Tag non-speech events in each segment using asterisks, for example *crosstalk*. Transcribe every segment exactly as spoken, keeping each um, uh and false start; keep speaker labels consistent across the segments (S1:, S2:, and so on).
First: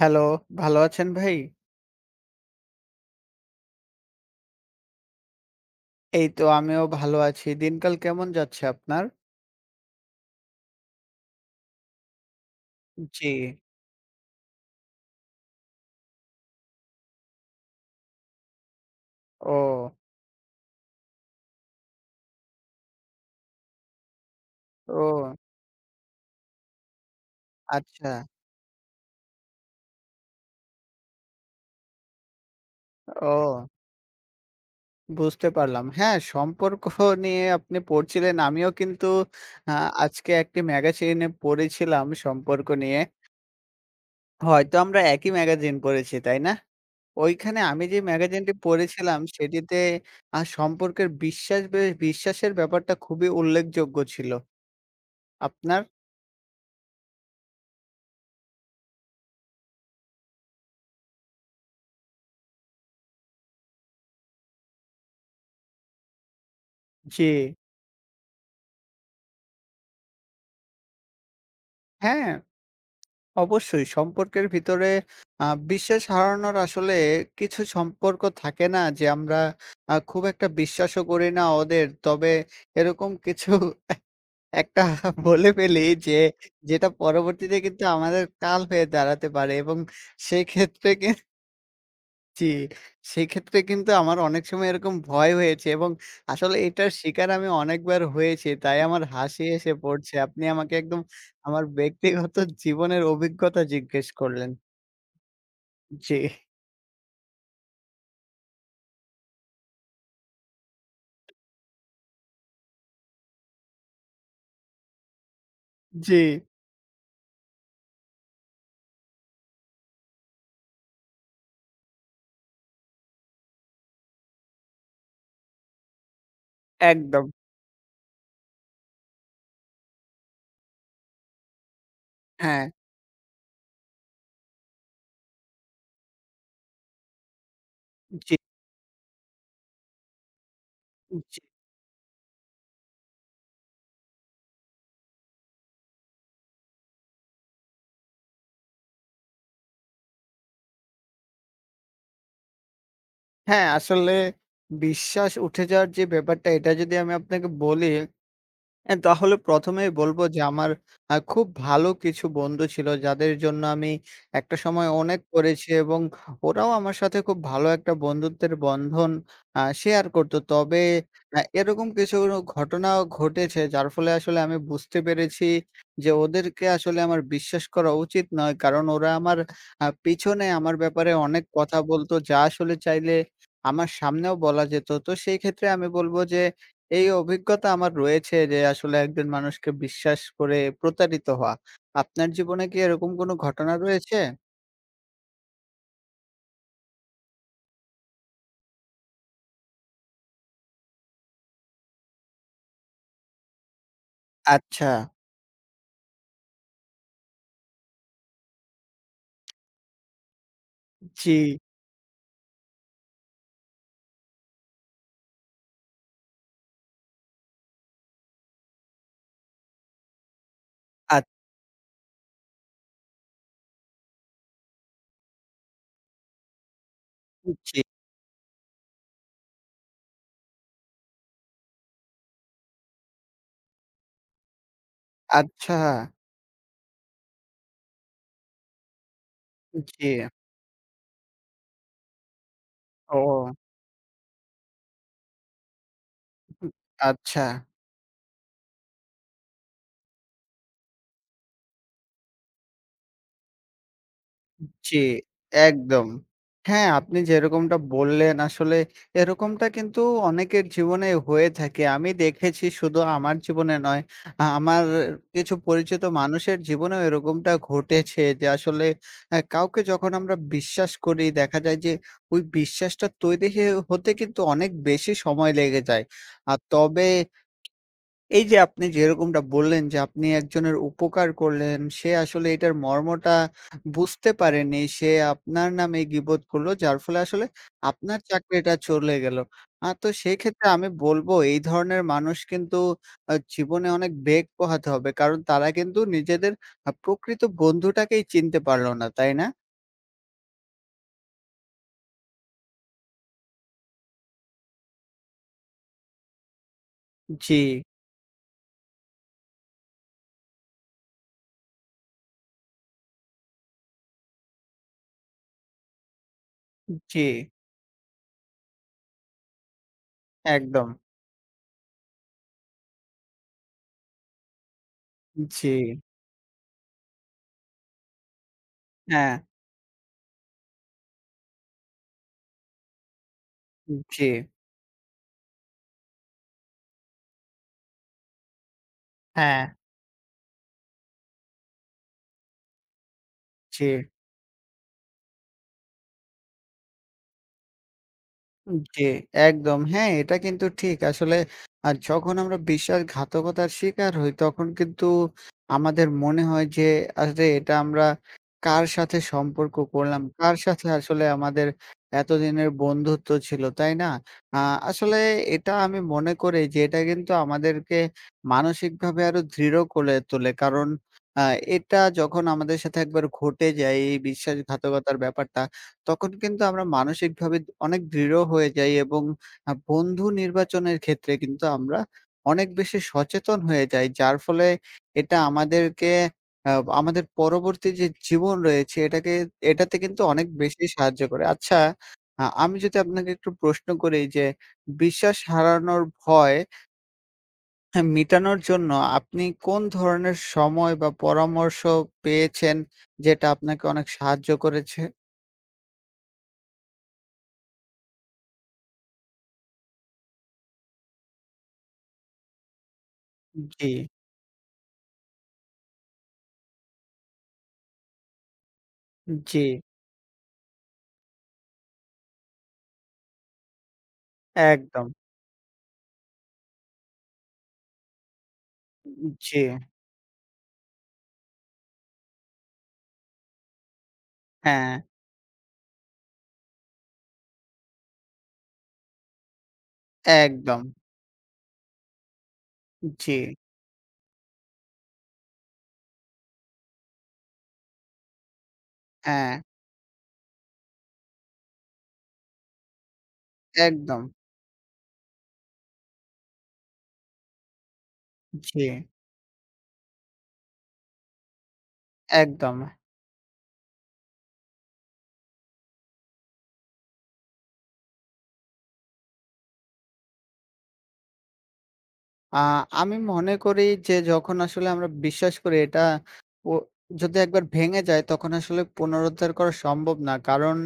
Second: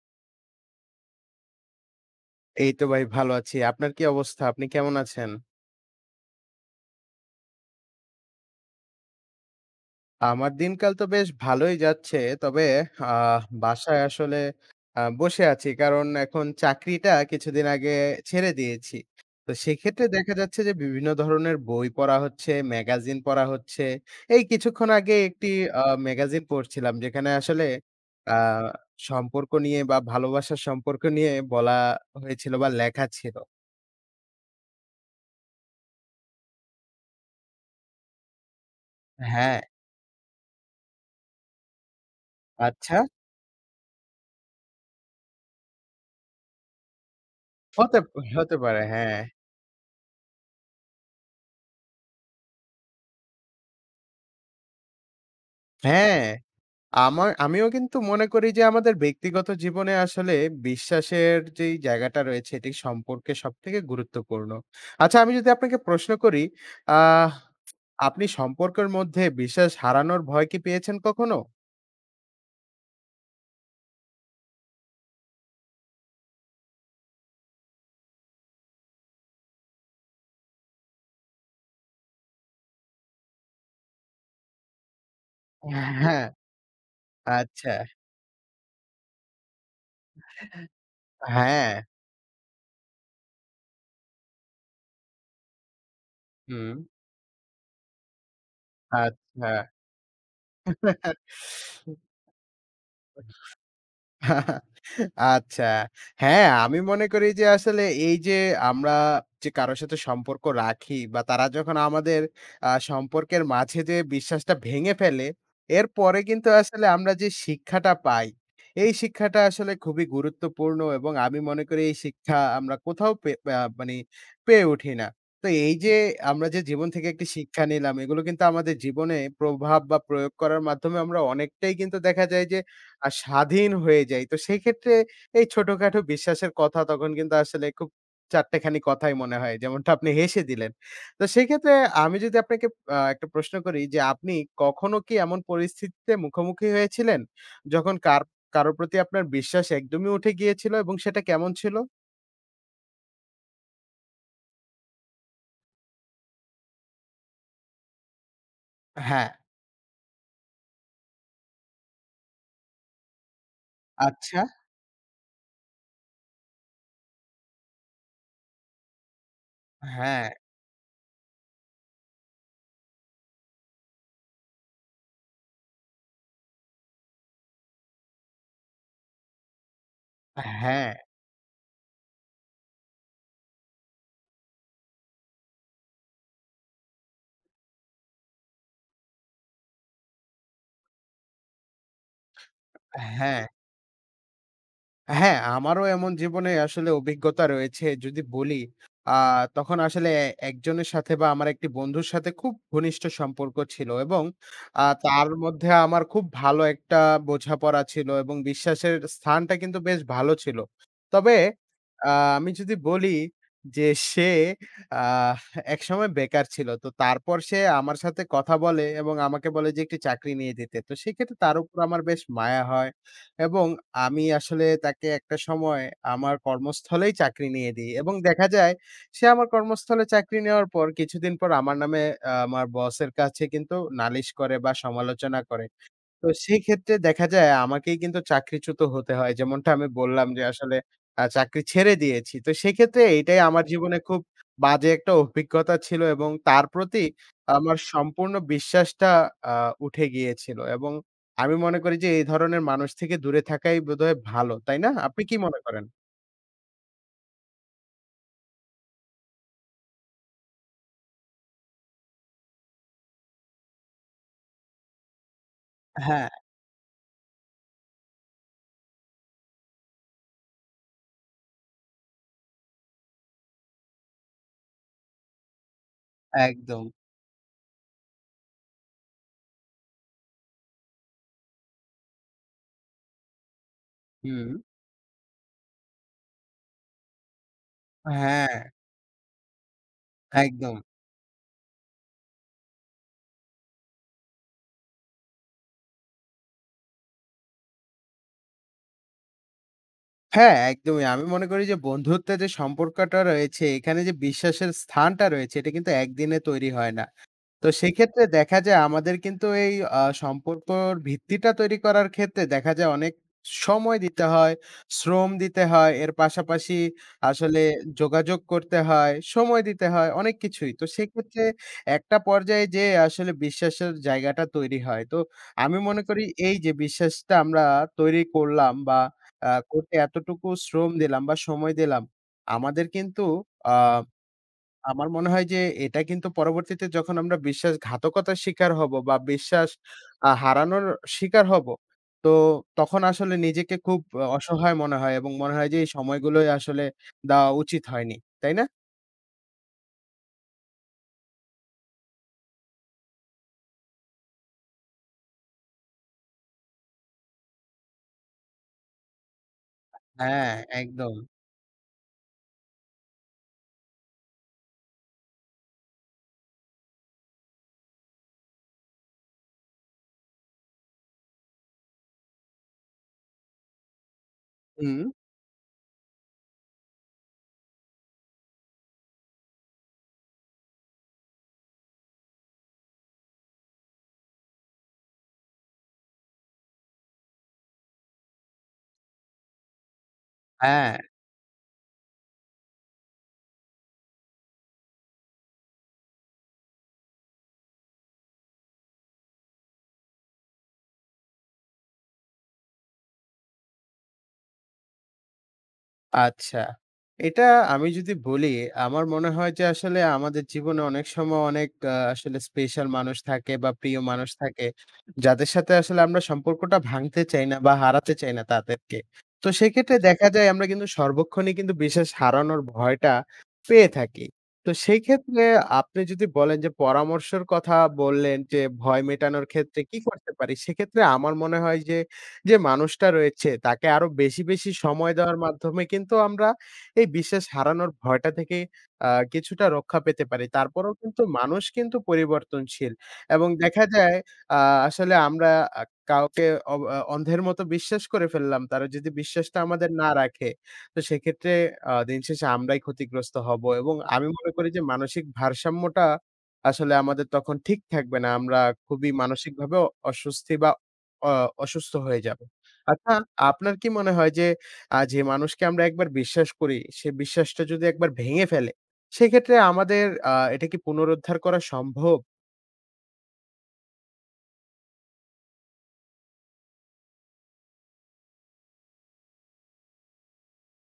S1: Hello, ভালো আছেন ভাই?
S2: এই তো ভাই ভালো আছি। আপনার কি অবস্থা? আপনি কেমন আছেন?
S1: এই তো আমিও ভালো আছি। দিনকাল কেমন যাচ্ছে আপনার?
S2: আমার দিনকাল তো বেশ ভালোই যাচ্ছে। তবে
S1: জি।
S2: আহ বাসায় আসলে আ বসে আছি। কারণ এখন চাকরিটা কিছুদিন আগে ছেড়ে দিয়েছি। তো
S1: ও,
S2: সেক্ষেত্রে দেখা যাচ্ছে যে বিভিন্ন ধরনের বই পড়া হচ্ছে, ম্যাগাজিন পড়া হচ্ছে। এই কিছুক্ষণ আগে
S1: ও
S2: একটি আ ম্যাগাজিন পড়ছিলাম যেখানে আসলে
S1: আচ্ছা।
S2: আ সম্পর্ক নিয়ে বা ভালোবাসার সম্পর্ক নিয়ে বলা হয়েছিল বা লেখা ছিল।
S1: ও বুঝতে পারলাম। হ্যাঁ, সম্পর্ক নিয়ে আপনি পড়ছিলেন। আমিও কিন্তু
S2: হ্যাঁ।
S1: আ আজকে একটি ম্যাগাজিনে পড়েছিলাম সম্পর্ক
S2: আচ্ছা।
S1: নিয়ে। হয়তো আমরা একই ম্যাগাজিন পড়েছি, তাই না? ওইখানে আমি যে
S2: হতে
S1: ম্যাগাজিনটি
S2: হতে পারে, হ্যাঁ।
S1: পড়েছিলাম সেটিতে আ সম্পর্কের বিশ্বাস বে বিশ্বাসের ব্যাপারটা খুবই উল্লেখযোগ্য ছিল। আপনার?
S2: হ্যাঁ, আমার আমিও কিন্তু মনে করি যে আমাদের ব্যক্তিগত জীবনে আসলে বিশ্বাসের যেই জায়গাটা রয়েছে এটি সম্পর্কে সবথেকে গুরুত্বপূর্ণ। আচ্ছা, আমি যদি আপনাকে প্রশ্ন করি,
S1: জি।
S2: আহ আপনি সম্পর্কের মধ্যে বিশ্বাস হারানোর ভয় কি পেয়েছেন কখনো?
S1: হ্যাঁ। অবশ্যই সম্পর্কের ভিতরে আ বিশ্বাস হারানোর আসলে কিছু সম্পর্ক থাকে না যে আমরা আ খুব একটা বিশ্বাসও করি না ওদের। তবে এরকম কিছু *laughs* একটা বলে ফেলি যে
S2: হ্যাঁ,
S1: যেটা
S2: আচ্ছা।
S1: পরবর্তীতে
S2: আচ্ছা,
S1: কিন্তু আমাদের কাল হয়ে দাঁড়াতে পারে এবং সেক্ষেত্রে কিন
S2: হ্যাঁ,
S1: জি, সেক্ষেত্রে কিন্তু আমার অনেক সময় এরকম ভয় হয়েছে এবং আসলে
S2: হুম।
S1: এটার শিকার আমি অনেকবার হয়েছি। তাই আমার হাসি
S2: আচ্ছা।
S1: এসে পড়ছে। আপনি আমাকে একদম আমার ব্যক্তিগত জীবনের অভিজ্ঞতা জিজ্ঞেস করলেন।
S2: আচ্ছা।
S1: জি,
S2: হ্যাঁ, আমি মনে করি যে আসলে এই যে আমরা যে কারো সাথে সম্পর্ক রাখি বা তারা যখন আমাদের আ সম্পর্কের মাঝে যে বিশ্বাসটা ভেঙে ফেলে,
S1: জি,
S2: এরপরে কিন্তু আসলে আমরা যে শিক্ষাটা পাই, এই শিক্ষাটা আসলে খুবই গুরুত্বপূর্ণ এবং আমি মনে করি এই শিক্ষা আমরা কোথাও পে আ মানে পেয়ে উঠি না। তো এই যে আমরা যে জীবন থেকে একটি
S1: একদম।
S2: শিক্ষা নিলাম, এগুলো কিন্তু আমাদের জীবনে প্রভাব বা প্রয়োগ করার মাধ্যমে আমরা অনেকটাই কিন্তু দেখা যায় যে
S1: হ্যাঁ,
S2: আ স্বাধীন হয়ে যাই। তো সেক্ষেত্রে এই ছোটখাটো বিশ্বাসের কথা তখন কিন্তু আসলে খুব
S1: জি,
S2: চার টা খানি কথাই মনে হয়। যেমনটা আপনি হেসে দিলেন। তো
S1: জি।
S2: সেক্ষেত্রে আমি যদি আপনাকে আ একটা প্রশ্ন করি যে আপনি কখনো কি এমন পরিস্থিতিতে মুখোমুখি হয়েছিলেন যখন কার কারো প্রতি আপনার বিশ্বাস একদমই উঠে গিয়েছিল এবং সেটা কেমন ছিল?
S1: হ্যাঁ, আসলে বিশ্বাস উঠে যাওয়ার যে ব্যাপারটা এটা যদি আমি আপনাকে বলি হ্যাঁ,
S2: হ্যাঁ।
S1: তাহলে প্রথম এই বলবো যে আমার আ খুব ভালো কিছু বন্ধু ছিল যাদের জন্য আমি
S2: আচ্ছা।
S1: একটা সময় অনেক করেছি এবং ওরাও আমার সাথে খুব ভালো একটা বন্ধুত্বের বন্ধন আ শেয়ার
S2: হ্যাঁ,
S1: করত। তবে আ এরকম কিছু ঘটনাও ঘটেছে যার ফলে আসলে আমি বুঝতে পেরেছি যে ওদেরকে আসলে আমার বিশ্বাস করা উচিত নয়। কারণ ওরা আমার আ পিছনে আমার
S2: হ্যাঁ,
S1: ব্যাপারে অনেক কথা বলত যা আসলে চাইলে আমার সামনেও বলা যেত। তো সেই ক্ষেত্রে আমি বলব যে এই অভিজ্ঞতা আমার রয়েছে যে আসলে একজন মানুষকে বিশ্বাস করে প্রতারিত হওয়া। আপনার জীবনে কি এরকম কোনো
S2: হ্যাঁ।
S1: ঘটনা রয়েছে?
S2: হ্যাঁ, আমারও এমন জীবনে আসলে অভিজ্ঞতা রয়েছে। যদি বলি, আ তখন আসলে একজনের সাথে বা আমার একটি বন্ধুর সাথে খুব ঘনিষ্ঠ সম্পর্ক ছিল এবং আ
S1: আচ্ছা,
S2: আচ্ছা। তার মধ্যে আমার খুব ভালো একটা বোঝাপড়া ছিল এবং বিশ্বাসের স্থানটা কিন্তু বেশ ভালো ছিল।
S1: জি,
S2: তবে আ আমি যদি বলি যে সে আহ একসময় বেকার ছিল। তো তারপর সে আমার সাথে কথা বলে এবং আমাকে বলে যে একটি চাকরি নিয়ে দিতে। তো
S1: আ
S2: সেক্ষেত্রে তার উপর আমার বেশ মায়া হয়। এবং আমি আসলে তাকে একটা সময় আমার কর্মস্থলেই চাকরি নিয়ে
S1: জি,
S2: দিই এবং দেখা যায় সে আমার কর্মস্থলে চাকরি নেওয়ার পর কিছুদিন পর আমার নামে আ আমার বসের কাছে কিন্তু নালিশ করে বা সমালোচনা করে।
S1: আচ্ছা,
S2: তো সেই ক্ষেত্রে দেখা যায় আমাকেই কিন্তু চাকরিচ্যুত হতে হয়। যেমনটা আমি
S1: জি,
S2: বললাম যে আসলে আ চাকরি ছেড়ে দিয়েছি। তো সেক্ষেত্রে এটাই
S1: ও
S2: আমার জীবনে খুব বাজে একটা অভিজ্ঞতা ছিল এবং তার প্রতি
S1: আচ্ছা।
S2: আমার সম্পূর্ণ বিশ্বাসটা আ উঠে গিয়েছিল এবং আমি মনে করি যে এই ধরনের মানুষ থেকে দূরে থাকাই বোধহয় ভালো। তাই না?
S1: জি,
S2: আপনি কি মনে করেন?
S1: একদম। হ্যাঁ, আপনি যেরকমটা বললেন আসলে এরকমটা কিন্তু অনেকের জীবনে হয়ে থাকে। আমি দেখেছি শুধু আমার জীবনে নয়, আ আমার কিছু পরিচিত
S2: হ্যাঁ,
S1: মানুষের জীবনেও এরকমটা ঘটেছে যে আসলে আ কাউকে যখন আমরা বিশ্বাস করি দেখা যায় যে ওই বিশ্বাসটা তৈরি হে হতে কিন্তু অনেক বেশি সময় লেগে যায়। আর
S2: একদম।
S1: তবে এই যে আপনি যেরকমটা বললেন যে আপনি একজনের উপকার করলেন, সে আসলে এটার মর্মটা বুঝতে
S2: হুম।
S1: পারেনি। সে আপনার নামে গীবত করলো যার ফলে আসলে আপনার
S2: হ্যাঁ,
S1: চাকরিটা চলে গেল। আ তো সেক্ষেত্রে
S2: একদম।
S1: আমি বলব এই ধরনের মানুষ কিন্তু আ জীবনে অনেক বেগ পোহাতে হবে। কারণ তারা কিন্তু নিজেদের আ প্রকৃত বন্ধুটাকেই চিনতে পারল না, তাই না?
S2: হ্যাঁ, একদমই। আমি মনে করি যে বন্ধুত্বের যে সম্পর্কটা রয়েছে, এখানে যে বিশ্বাসের স্থানটা রয়েছে, এটা কিন্তু একদিনে তৈরি হয় না।
S1: জি,
S2: তো সেক্ষেত্রে দেখা যায় আমাদের কিন্তু এই আ সম্পর্কর ভিত্তিটা তৈরি করার ক্ষেত্রে দেখা যায় অনেক সময় দিতে হয়, শ্রম দিতে হয়, এর পাশাপাশি
S1: জি,
S2: আসলে যোগাযোগ করতে হয়, সময় দিতে হয়, অনেক কিছুই। তো
S1: একদম।
S2: সেক্ষেত্রে একটা পর্যায়ে যেয়ে আসলে বিশ্বাসের জায়গাটা তৈরি হয়। তো
S1: জি,
S2: আমি মনে করি এই যে বিশ্বাসটা আমরা তৈরি করলাম বা
S1: হ্যাঁ,
S2: আ করতে এতটুকু শ্রম দিলাম বা সময় দিলাম, আমাদের কিন্তু আ
S1: জি,
S2: আমার মনে হয় যে এটা কিন্তু পরবর্তীতে যখন আমরা বিশ্বাসঘাতকতার শিকার হব বা
S1: হ্যাঁ,
S2: বিশ্বাস আ হারানোর শিকার হব, তো তখন আসলে নিজেকে
S1: জি।
S2: খুব আ অসহায় মনে হয় এবং মনে হয় যে এই সময়গুলোই আসলে দেওয়া উচিত হয়নি। তাই না?
S1: জি, একদম। হ্যাঁ, এটা কিন্তু ঠিক। আসলে আ যখন আমরা বিশ্বাসঘাতকতার শিকার হই, তখন কিন্তু আমাদের মনে হয় যে, আরে এটা আমরা কার সাথে সম্পর্ক করলাম?
S2: হ্যাঁ,
S1: কার সাথে
S2: একদম।
S1: আসলে আমাদের এতদিনের বন্ধুত্ব ছিল, তাই না? আ আসলে এটা আমি মনে করি যে, এটা কিন্তু আমাদেরকে মানসিকভাবে আরো দৃঢ় করে তোলে। কারণ আ এটা যখন আমাদের সাথে একবার ঘটে যায় এই
S2: হুম,
S1: বিশ্বাসঘাতকতার ব্যাপারটা তখন কিন্তু আমরা মানসিকভাবে অনেক দৃঢ় হয়ে যাই এবং আ বন্ধু নির্বাচনের ক্ষেত্রে কিন্তু আমরা অনেক বেশি সচেতন হয়ে যাই। যার ফলে এটা আমাদেরকে আ আমাদের পরবর্তী যে জীবন রয়েছে এটাকে এটাতে কিন্তু অনেক বেশি
S2: হ্যাঁ।
S1: সাহায্য করে। আচ্ছা, আ আমি যদি আপনাকে একটু প্রশ্ন করি যে বিশ্বাস হারানোর ভয় হ্যাঁ, মিটানোর জন্য আপনি কোন ধরনের সময় বা পরামর্শ পেয়েছেন যেটা আপনাকে অনেক সাহায্য করেছে?
S2: আচ্ছা। এটা আমি যদি বলি, আমার মনে হয় যে আসলে আমাদের জীবনে অনেক সময় অনেক আ আসলে স্পেশাল মানুষ থাকে বা
S1: জি,
S2: প্রিয় মানুষ থাকে, যাদের সাথে আসলে আমরা সম্পর্কটা ভাঙতে চাই না বা হারাতে চাই না তাদেরকে। তো
S1: জি।
S2: সেক্ষেত্রে দেখা যায় আমরা কিন্তু সর্বক্ষণই কিন্তু বিশেষ হারানোর ভয়টা পেয়ে থাকি। তো সেই
S1: একদম।
S2: ক্ষেত্রে আপনি যদি বলেন যে পরামর্শের কথা বললেন যে ভয় মেটানোর
S1: জি,
S2: ক্ষেত্রে কি করতে পারি? সেক্ষেত্রে আমার মনে হয় যে যে মানুষটা রয়েছে তাকে আরো বেশি, বেশি
S1: হ্যাঁ,
S2: সময় দেওয়ার মাধ্যমে কিন্তু আমরা এই বিশ্বাস হারানোর ভয়টা থেকে আ কিছুটা রক্ষা পেতে পারি।
S1: একদম।
S2: তারপরেও কিন্তু মানুষ কিন্তু পরিবর্তনশীল
S1: জি,
S2: এবং দেখা যায় আ আসলে আমরা আ কাউকে অ আ অন্ধের মতো বিশ্বাস করে ফেললাম। তারা যদি
S1: হ্যাঁ,
S2: বিশ্বাসটা আমাদের না রাখে, তো সেক্ষেত্রে আ দিনশেষে আমরাই ক্ষতিগ্রস্ত হব এবং
S1: একদম।
S2: আমি মনে করি যে মানসিক ভারসাম্যটা আসলে আমাদের তখন ঠিক থাকবে না। আমরা
S1: জি,
S2: খুবই মানসিকভাবে অ- অস্বস্তি বা অ অসুস্থ হয়ে যাবে।
S1: একদম।
S2: আচ্ছা, আপনার কি মনে হয় যে আ যে মানুষকে আমরা একবার বিশ্বাস করি, সে বিশ্বাসটা যদি একবার ভেঙে ফেলে, সেক্ষেত্রে আমাদের আ এটা কি পুনরুদ্ধার করা সম্ভব?
S1: আ আমি মনে করি যে যখন আসলে আমরা বিশ্বাস করি এটা ও যদি একবার ভেঙে যায় তখন আসলে পুনরুদ্ধার করা সম্ভব না। কারণ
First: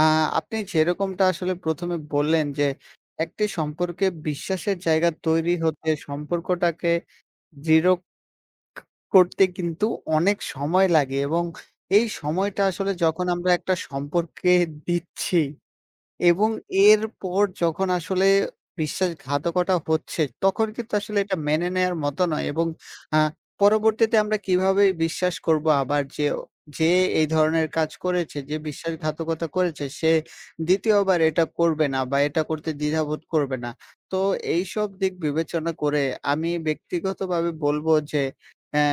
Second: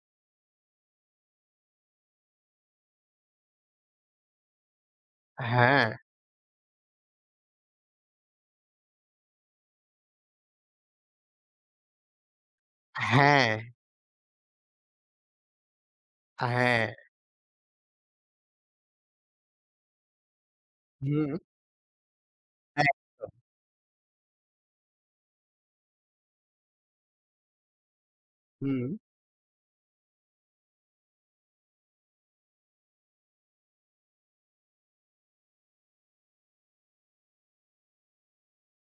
S1: আ আপনি যেরকমটা আসলে প্রথম এ বললেন যে একটি সম্পর্কে বিশ্বাসের জায়গা তৈরি
S2: হ্যাঁ,
S1: হতে সম্পর্কটাকে দৃঢ় করতে কিন্তু অনেক সময় লাগে এবং এই সময়টা আসলে যখন
S2: হ্যাঁ,
S1: আমরা একটা সম্পর্কে দিচ্ছি, এবং
S2: হ্যাঁ।
S1: এরপর যখন আসলে বিশ্বাসঘাতকতা হচ্ছে, তখন কিন্তু আসলে
S2: হুম,
S1: এটা মেনে নেয়ার মতো নয় এবং আ
S2: একদম।
S1: পরবর্তীতে আমরা কিভাবে বিশ্বাস করব আবার যে, যে এই ধরনের কাজ করেছে, যে
S2: হুম।
S1: বিশ্বাসঘাতকতা করেছে সে দ্বিতীয়বার এটা করবে না বা এটা করতে দ্বিধাবোধ করবে না। তো এইসব দিক বিবেচনা করে আমি ব্যক্তিগতভাবে বলব যে, অ্যা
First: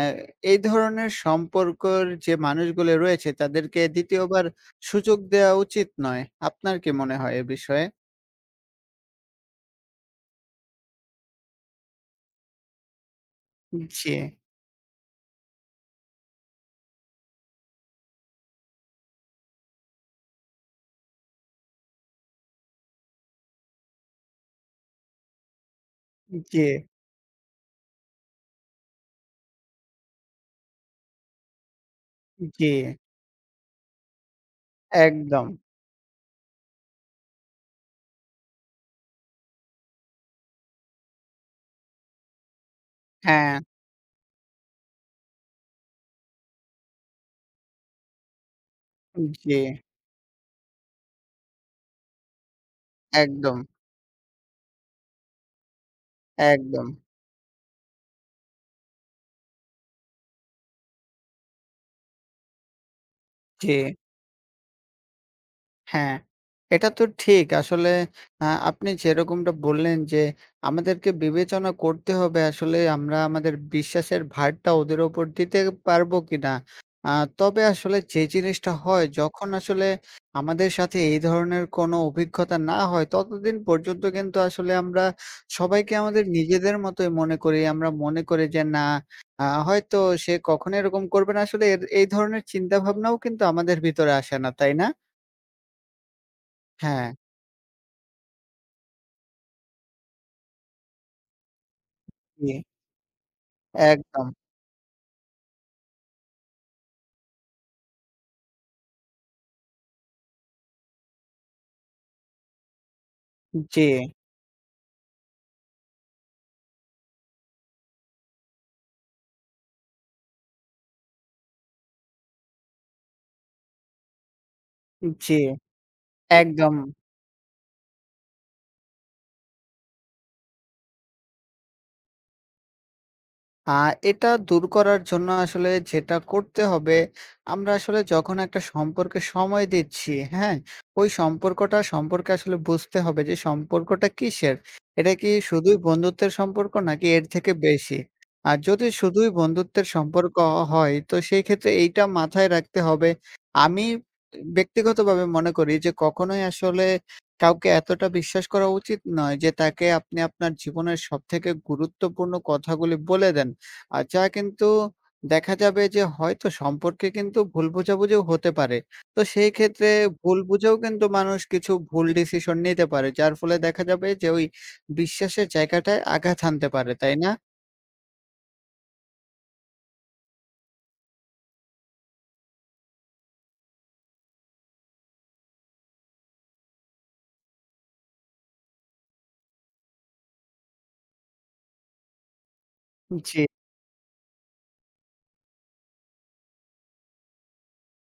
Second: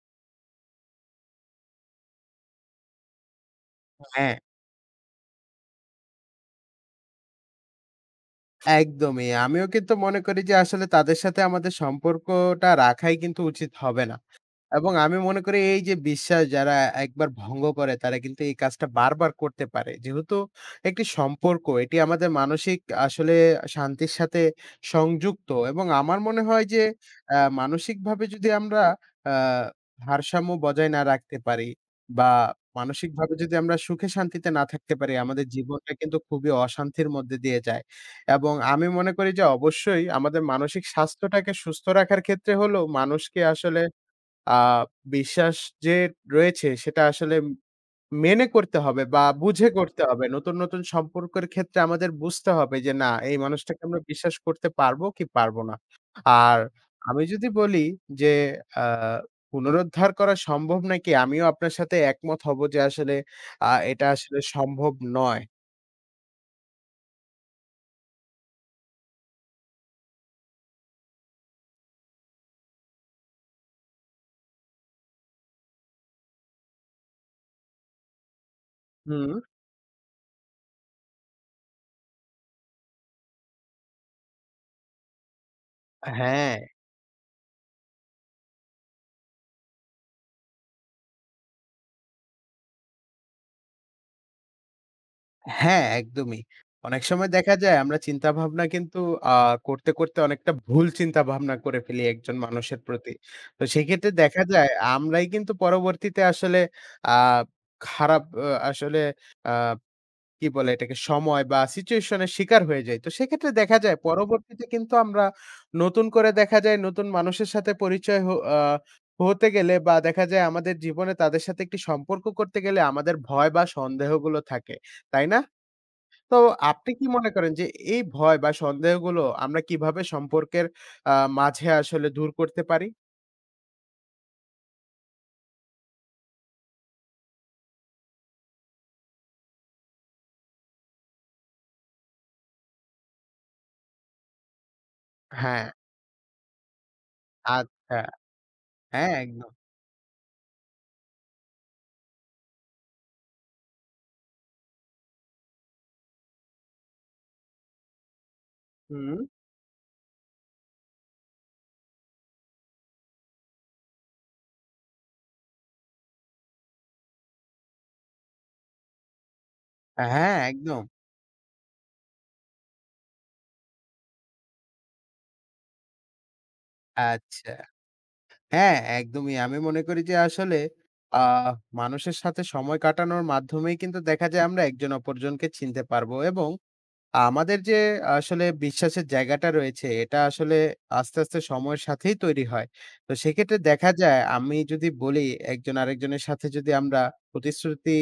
S1: এই ধরনের সম্পর্কর যে মানুষগুলো রয়েছে তাদেরকে
S2: হ্যাঁ,
S1: দ্বিতীয়বার সুযোগ দেওয়া উচিত নয়। আপনার কি মনে হয় এ বিষয়ে?
S2: একদমই। আমিও কিন্তু মনে করি যে আসলে তাদের সাথে আমাদের সম্পর্কটা রাখাই কিন্তু উচিত হবে
S1: জি,
S2: না। এবং আমি মনে করি এই যে বিশ্বাস যারা একবার ভঙ্গ করে তারা কিন্তু এই কাজটা বারবার করতে পারে। যেহেতু একটি সম্পর্ক এটি আমাদের মানসিক আসলে শান্তির সাথে সংযুক্ত এবং আমার মনে
S1: জি,
S2: হয় যে আ মানসিকভাবে যদি আমরা আ ভারসাম্য বজায় না রাখতে পারি বা
S1: জি,
S2: মানসিকভাবে যদি আমরা সুখে শান্তিতে না থাকতে পারি, আমাদের
S1: একদম।
S2: জীবনটা কিন্তু খুবই অশান্তির মধ্যে দিয়ে যায়। এবং আমি মনে করি যে অবশ্যই আমাদের মানসিক স্বাস্থ্যটাকে সুস্থ রাখার ক্ষেত্রে হলো মানুষকে
S1: হ্যাঁ,
S2: আসলে আ বিশ্বাস যে রয়েছে সেটা আসলে মেনে করতে হবে বা
S1: জি,
S2: বুঝে করতে হবে। নতুন, নতুন সম্পর্কের ক্ষেত্রে আমাদের বুঝতে হবে যে না এই
S1: একদম,
S2: মানুষটাকে আমরা বিশ্বাস করতে পারবো কি পারবো না। আর
S1: একদম।
S2: আমি যদি বলি যে আ পুনরুদ্ধার করা সম্ভব নাকি আমিও আপনার সাথে একমত হব যে আসলে আ
S1: জি।
S2: এটা আসলে সম্ভব নয়।
S1: হ্যাঁ, এটা তো ঠিক। আসলে আ আপনি যেরকমটা বললেন যে, আমাদেরকে বিবেচনা করতে হবে আসলে আমরা আমাদের বিশ্বাসের ভারটা ওদের উপর দিতে পারবো কিনা। আ তবে আসলে যে জিনিসটা হয়
S2: হুম,
S1: যখন আসলে আমাদের সাথে এই ধরনের কোনো অভিজ্ঞতা না হয়, ততদিন পর্যন্ত কিন্তু আসলে আমরা সবাইকে আমাদের
S2: হ্যাঁ।
S1: নিজেদের মতোই মনে করি। আমরা মনে করি যে না আ হয়তো সে কখনো এরকম করবে না। আসলে এর এই ধরনের চিন্তাভাবনাও কিন্তু আমাদের ভিতরে আসে না, তাই না?
S2: হ্যাঁ, একদমই। অনেক
S1: হ্যাঁ।
S2: সময় দেখা যায় আমরা চিন্তাভাবনা কিন্তু আ করতে, করতে অনেকটা ভুল চিন্তাভাবনা করে ফেলি একজন
S1: জি,
S2: মানুষের প্রতি। তো সেক্ষেত্রে
S1: একদম।
S2: দেখা যায় আমরাই কিন্তু পরবর্তীতে আসলে আ খারাপ আ আসলে আ কি বলে এটাকে সময় বা সিচুয়েশন এর শিকার হয়ে যাই। তো সেক্ষেত্রে দেখা
S1: জি,
S2: যায় পরবর্তীতে কিন্তু আমরা নতুন করে দেখা যায় নতুন মানুষের সাথে পরিচয় হ আ হতে গেলে বা দেখা যায় আমাদের জীবনে তাদের সাথে একটি সম্পর্ক করতে গেলে আমাদের ভয় বা সন্দেহগুলো থাকে। তাই
S1: জি,
S2: না? তো
S1: একদম।
S2: আপনি কি মনে করেন যে এই ভয় বা সন্দেহগুলো আমরা কিভাবে সম্পর্কের আ মাঝে আসলে দূর করতে পারি?
S1: আ এটা দূর করার জন্য আসলে যেটা করতে হবে, আমরা আসলে যখন একটা সম্পর্কে সময় দিচ্ছি, হ্যাঁ? ওই সম্পর্কটা সম্পর্কে আসলে বুঝতে হবে যে সম্পর্কটা কিসের? এটা কি
S2: হ্যাঁ,
S1: শুধুই বন্ধুত্বের সম্পর্ক নাকি এর থেকে
S2: আচ্ছা।
S1: বেশি? আর যদি
S2: হ্যাঁ,
S1: শুধুই
S2: একদম।
S1: বন্ধুত্বের সম্পর্ক হয় তো সেই ক্ষেত্রে এইটা মাথায় রাখতে হবে। আমি ব্যক্তিগতভাবে মনে করি যে কখনোই আসলে কাউকে এতটা বিশ্বাস করা উচিত
S2: হুম।
S1: নয় যে তাকে আপনি আপনার জীবনের সবথেকে গুরুত্বপূর্ণ কথাগুলি বলে দেন। আর যা কিন্তু দেখা যাবে যে হয়তো সম্পর্কে কিন্তু ভুল বোঝাবুঝিও হতে পারে। তো সেই ক্ষেত্রে
S2: হ্যাঁ,
S1: ভুল বুঝেও
S2: একদম।
S1: কিন্তু মানুষ কিছু ভুল ডিসিশন নিতে পারে। যার ফলে দেখা যাবে যে ওই বিশ্বাসের জায়গাটায় আঘাত হানতে পারে, তাই না?
S2: আচ্ছা। হ্যাঁ, একদমই। আমি মনে করি যে আসলে আ মানুষের সাথে সময় কাটানোর মাধ্যমেই কিন্তু দেখা যায় আমরা একজন অপরজনকে চিনতে পারবো এবং আমাদের যে আসলে বিশ্বাসের জায়গাটা রয়েছে, এটা আসলে আস্তে, আস্তে সময়ের সাথেই তৈরি হয়। তো
S1: জি,
S2: সেক্ষেত্রে দেখা যায় আমি যদি বলি একজন আরেকজনের সাথে যদি আমরা প্রতিশ্রুতি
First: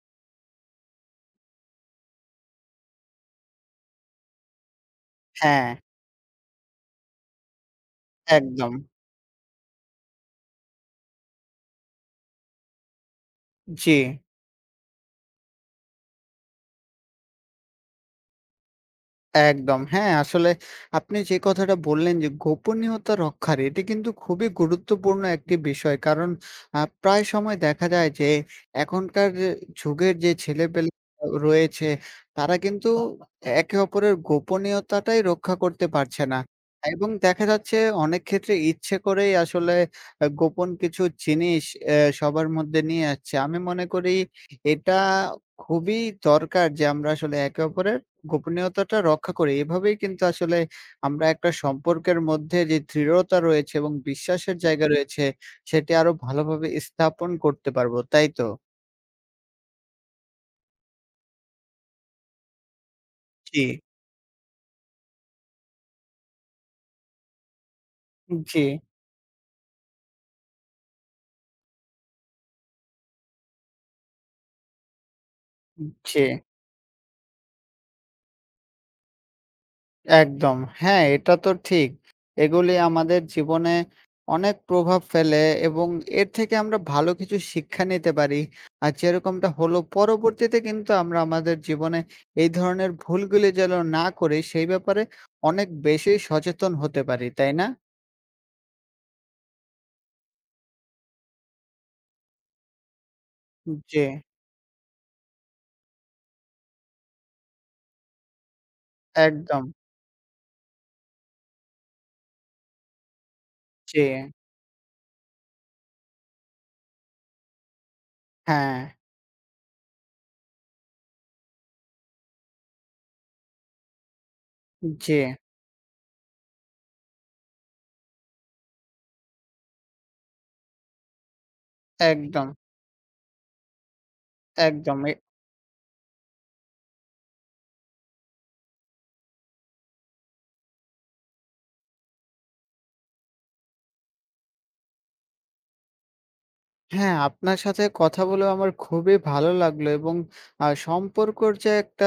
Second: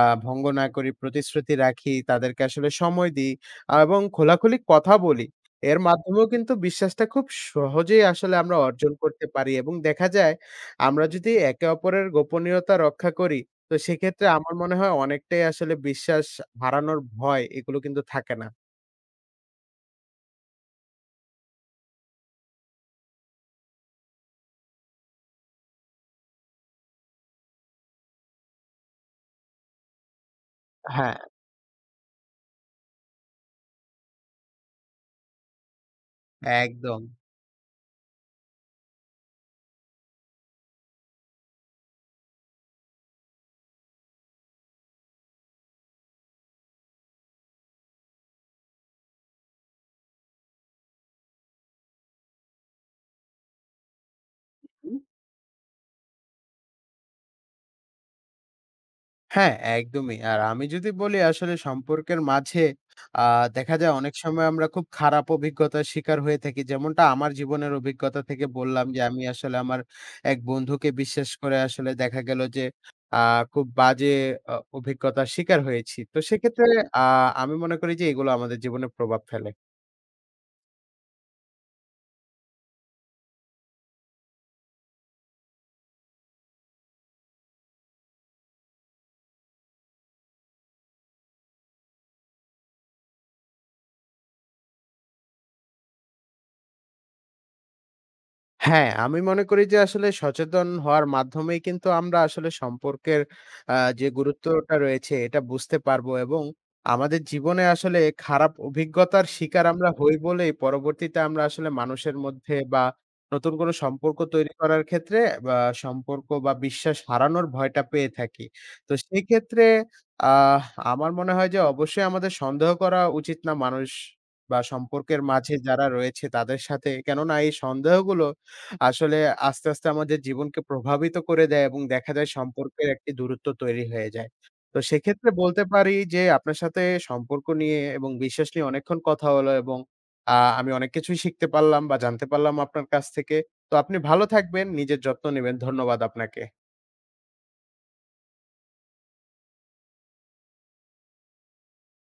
S2: আ ভঙ্গ না করি, প্রতিশ্রুতি রাখি, তাদেরকে আসলে সময় দিই আহ, এবং খোলাখুলি কথা বলি।
S1: হ্যাঁ,
S2: এর মাধ্যমেও কিন্তু বিশ্বাসটা খুব সহজেই আসলে আমরা
S1: একদম।
S2: অর্জন করতে পারি এবং দেখা যায় আমরা যদি একে অপরের গোপনীয়তা রক্ষা করি, তো
S1: জি।
S2: সেক্ষেত্রে আমার মনে হয় অনেকটাই আসলে বিশ্বাস হারানোর ভয় এগুলো কিন্তু থাকে না।
S1: একদম। হ্যাঁ, আসলে আপনি যে কথাটা বললেন যে গোপনীয়তা রক্ষার এটি কিন্তু খুবই গুরুত্বপূর্ণ একটি বিষয়। কারণ আ প্রায় সময় দেখা যায় যে এখনকার যে যুগের যে ছেলেপেলে
S2: হ্যাঁ,
S1: রয়েছে তারা কিন্তু একে অপরের গোপনীয়তাটাই রক্ষা করতে পারছে না।
S2: একদম।
S1: এবং দেখা যাচ্ছে অনেক ক্ষেত্রে ইচ্ছে করেই আসলে আ গোপন কিছু জিনিস অ্যা সবার মধ্যে নিয়ে আসছে। আমি মনে করি এটা খুবই দরকার যে আমরা আসলে একে অপরের গোপনীয়তাটা রক্ষা করি। এভাবেই কিন্তু আসলে আমরা একটা সম্পর্কের মধ্যে যে দৃঢ়তা রয়েছে এবং বিশ্বাসের জায়গা হুম।
S2: হুম।
S1: রয়েছে, সেটি আরো ভালোভাবে স্থাপন করতে পারবো। তাই তো?
S2: হ্যাঁ, একদমই। আর আমি যদি বলি আসলে সম্পর্কের মাঝে আ
S1: জি।
S2: দেখা যায় অনেক সময় আমরা খুব খারাপ অভিজ্ঞতার শিকার হয়ে থাকি। যেমনটা আমার জীবনের অভিজ্ঞতা থেকে
S1: জি,
S2: বললাম যে আমি আসলে আমার এক বন্ধুকে বিশ্বাস করে আসলে দেখা গেল যে আ খুব বাজে অ অভিজ্ঞতার শিকার হয়েছি। তো
S1: জি।
S2: সেক্ষেত্রে আ আমি মনে করি যে এগুলো আমাদের জীবনে প্রভাব ফেলে।
S1: একদম। হ্যাঁ, এটা তো ঠিক। এগুলি আমাদের জীবনে অনেক প্রভাব ফেলে এবং এর থেকে আমরা ভালো কিছু শিক্ষা নিতে পারি। আর যেরকমটা হলো পরবর্তীতে কিন্তু আমরা আমাদের জীবনে এই ধরনের ভুলগুলি যেন না করি সেই ব্যাপারে অনেক বেশি সচেতন হতে পারি, তাই না?
S2: হ্যাঁ, আমি মনে করি যে আসলে সচেতন হওয়ার মাধ্যমেই কিন্তু আমরা আসলে সম্পর্কের আ
S1: জি,
S2: যে গুরুত্বটা রয়েছে এটা বুঝতে পারবো এবং আমাদের জীবনে আসলে খারাপ অভিজ্ঞতার শিকার
S1: একদম।
S2: আমরা হই বলেই পরবর্তীতে আমরা আসলে মানুষের মধ্যে বা নতুন কোনো
S1: জি,
S2: সম্পর্ক তৈরি করার ক্ষেত্রে বা সম্পর্ক বা বিশ্বাস হারানোর ভয়টা পেয়ে থাকি।
S1: হ্যাঁ,
S2: তো সেই ক্ষেত্রে আহ আমার মনে হয় যে অবশ্যই আমাদের সন্দেহ করা উচিত না মানুষ বা
S1: জি,
S2: সম্পর্কের মাঝে যারা রয়েছে তাদের সাথে। কেননা এই সন্দেহগুলো আসলে আস্তে, আস্তে আমাদের জীবনকে প্রভাবিত করে দেয় এবং দেখা যায়
S1: একদম,
S2: সম্পর্কের একটি দূরত্ব তৈরি হয়ে যায়। তো
S1: একদম। এ
S2: সেক্ষেত্রে বলতে পারি যে আপনার সাথে সম্পর্ক নিয়ে এবং বিশ্বাস নিয়ে অনেকক্ষণ কথা হলো এবং আ আমি অনেক কিছুই শিখতে পারলাম বা জানতে পারলাম আপনার কাছ থেকে। তো আপনি ভালো থাকবেন, নিজের যত্ন নিবেন। ধন্যবাদ আপনাকে।
S1: হ্যাঁ, আপনার সাথে কথা বলেও আমার খুবই ভালো লাগলো এবং আ সম্পর্কর যে একটা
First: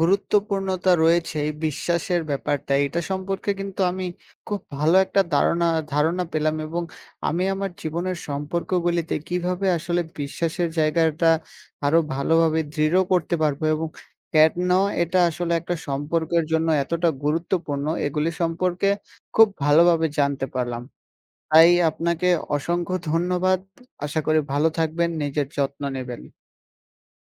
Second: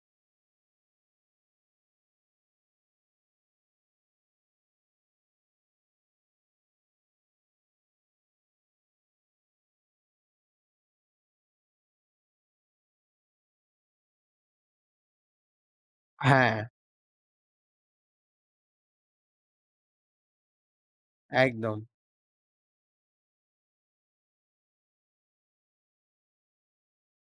S1: গুরুত্বপূর্ণতা রয়েছে এই বিশ্বাসের ব্যাপারটা, এটা সম্পর্কে কিন্তু আমি খুব ভালো একটা দারণা ধারণা পেলাম এবং আমি আমার জীবনের সম্পর্কগুলিতে কিভাবে আসলে বিশ্বাসের জায়গাটা আরো ভালোভাবে দৃঢ় করতে পারবো এবং কেন এটা আসলে একটা সম্পর্কের
S2: হ্যাঁ।
S1: জন্য এতটা গুরুত্বপূর্ণ, এগুলি সম্পর্কে খুব ভালোভাবে জানতে পারলাম। তাই
S2: একদম।
S1: আপনাকে অসংখ্য ধন্যবাদ। আশা করি ভালো থাকবেন, নিজের যত্ন নেবেন।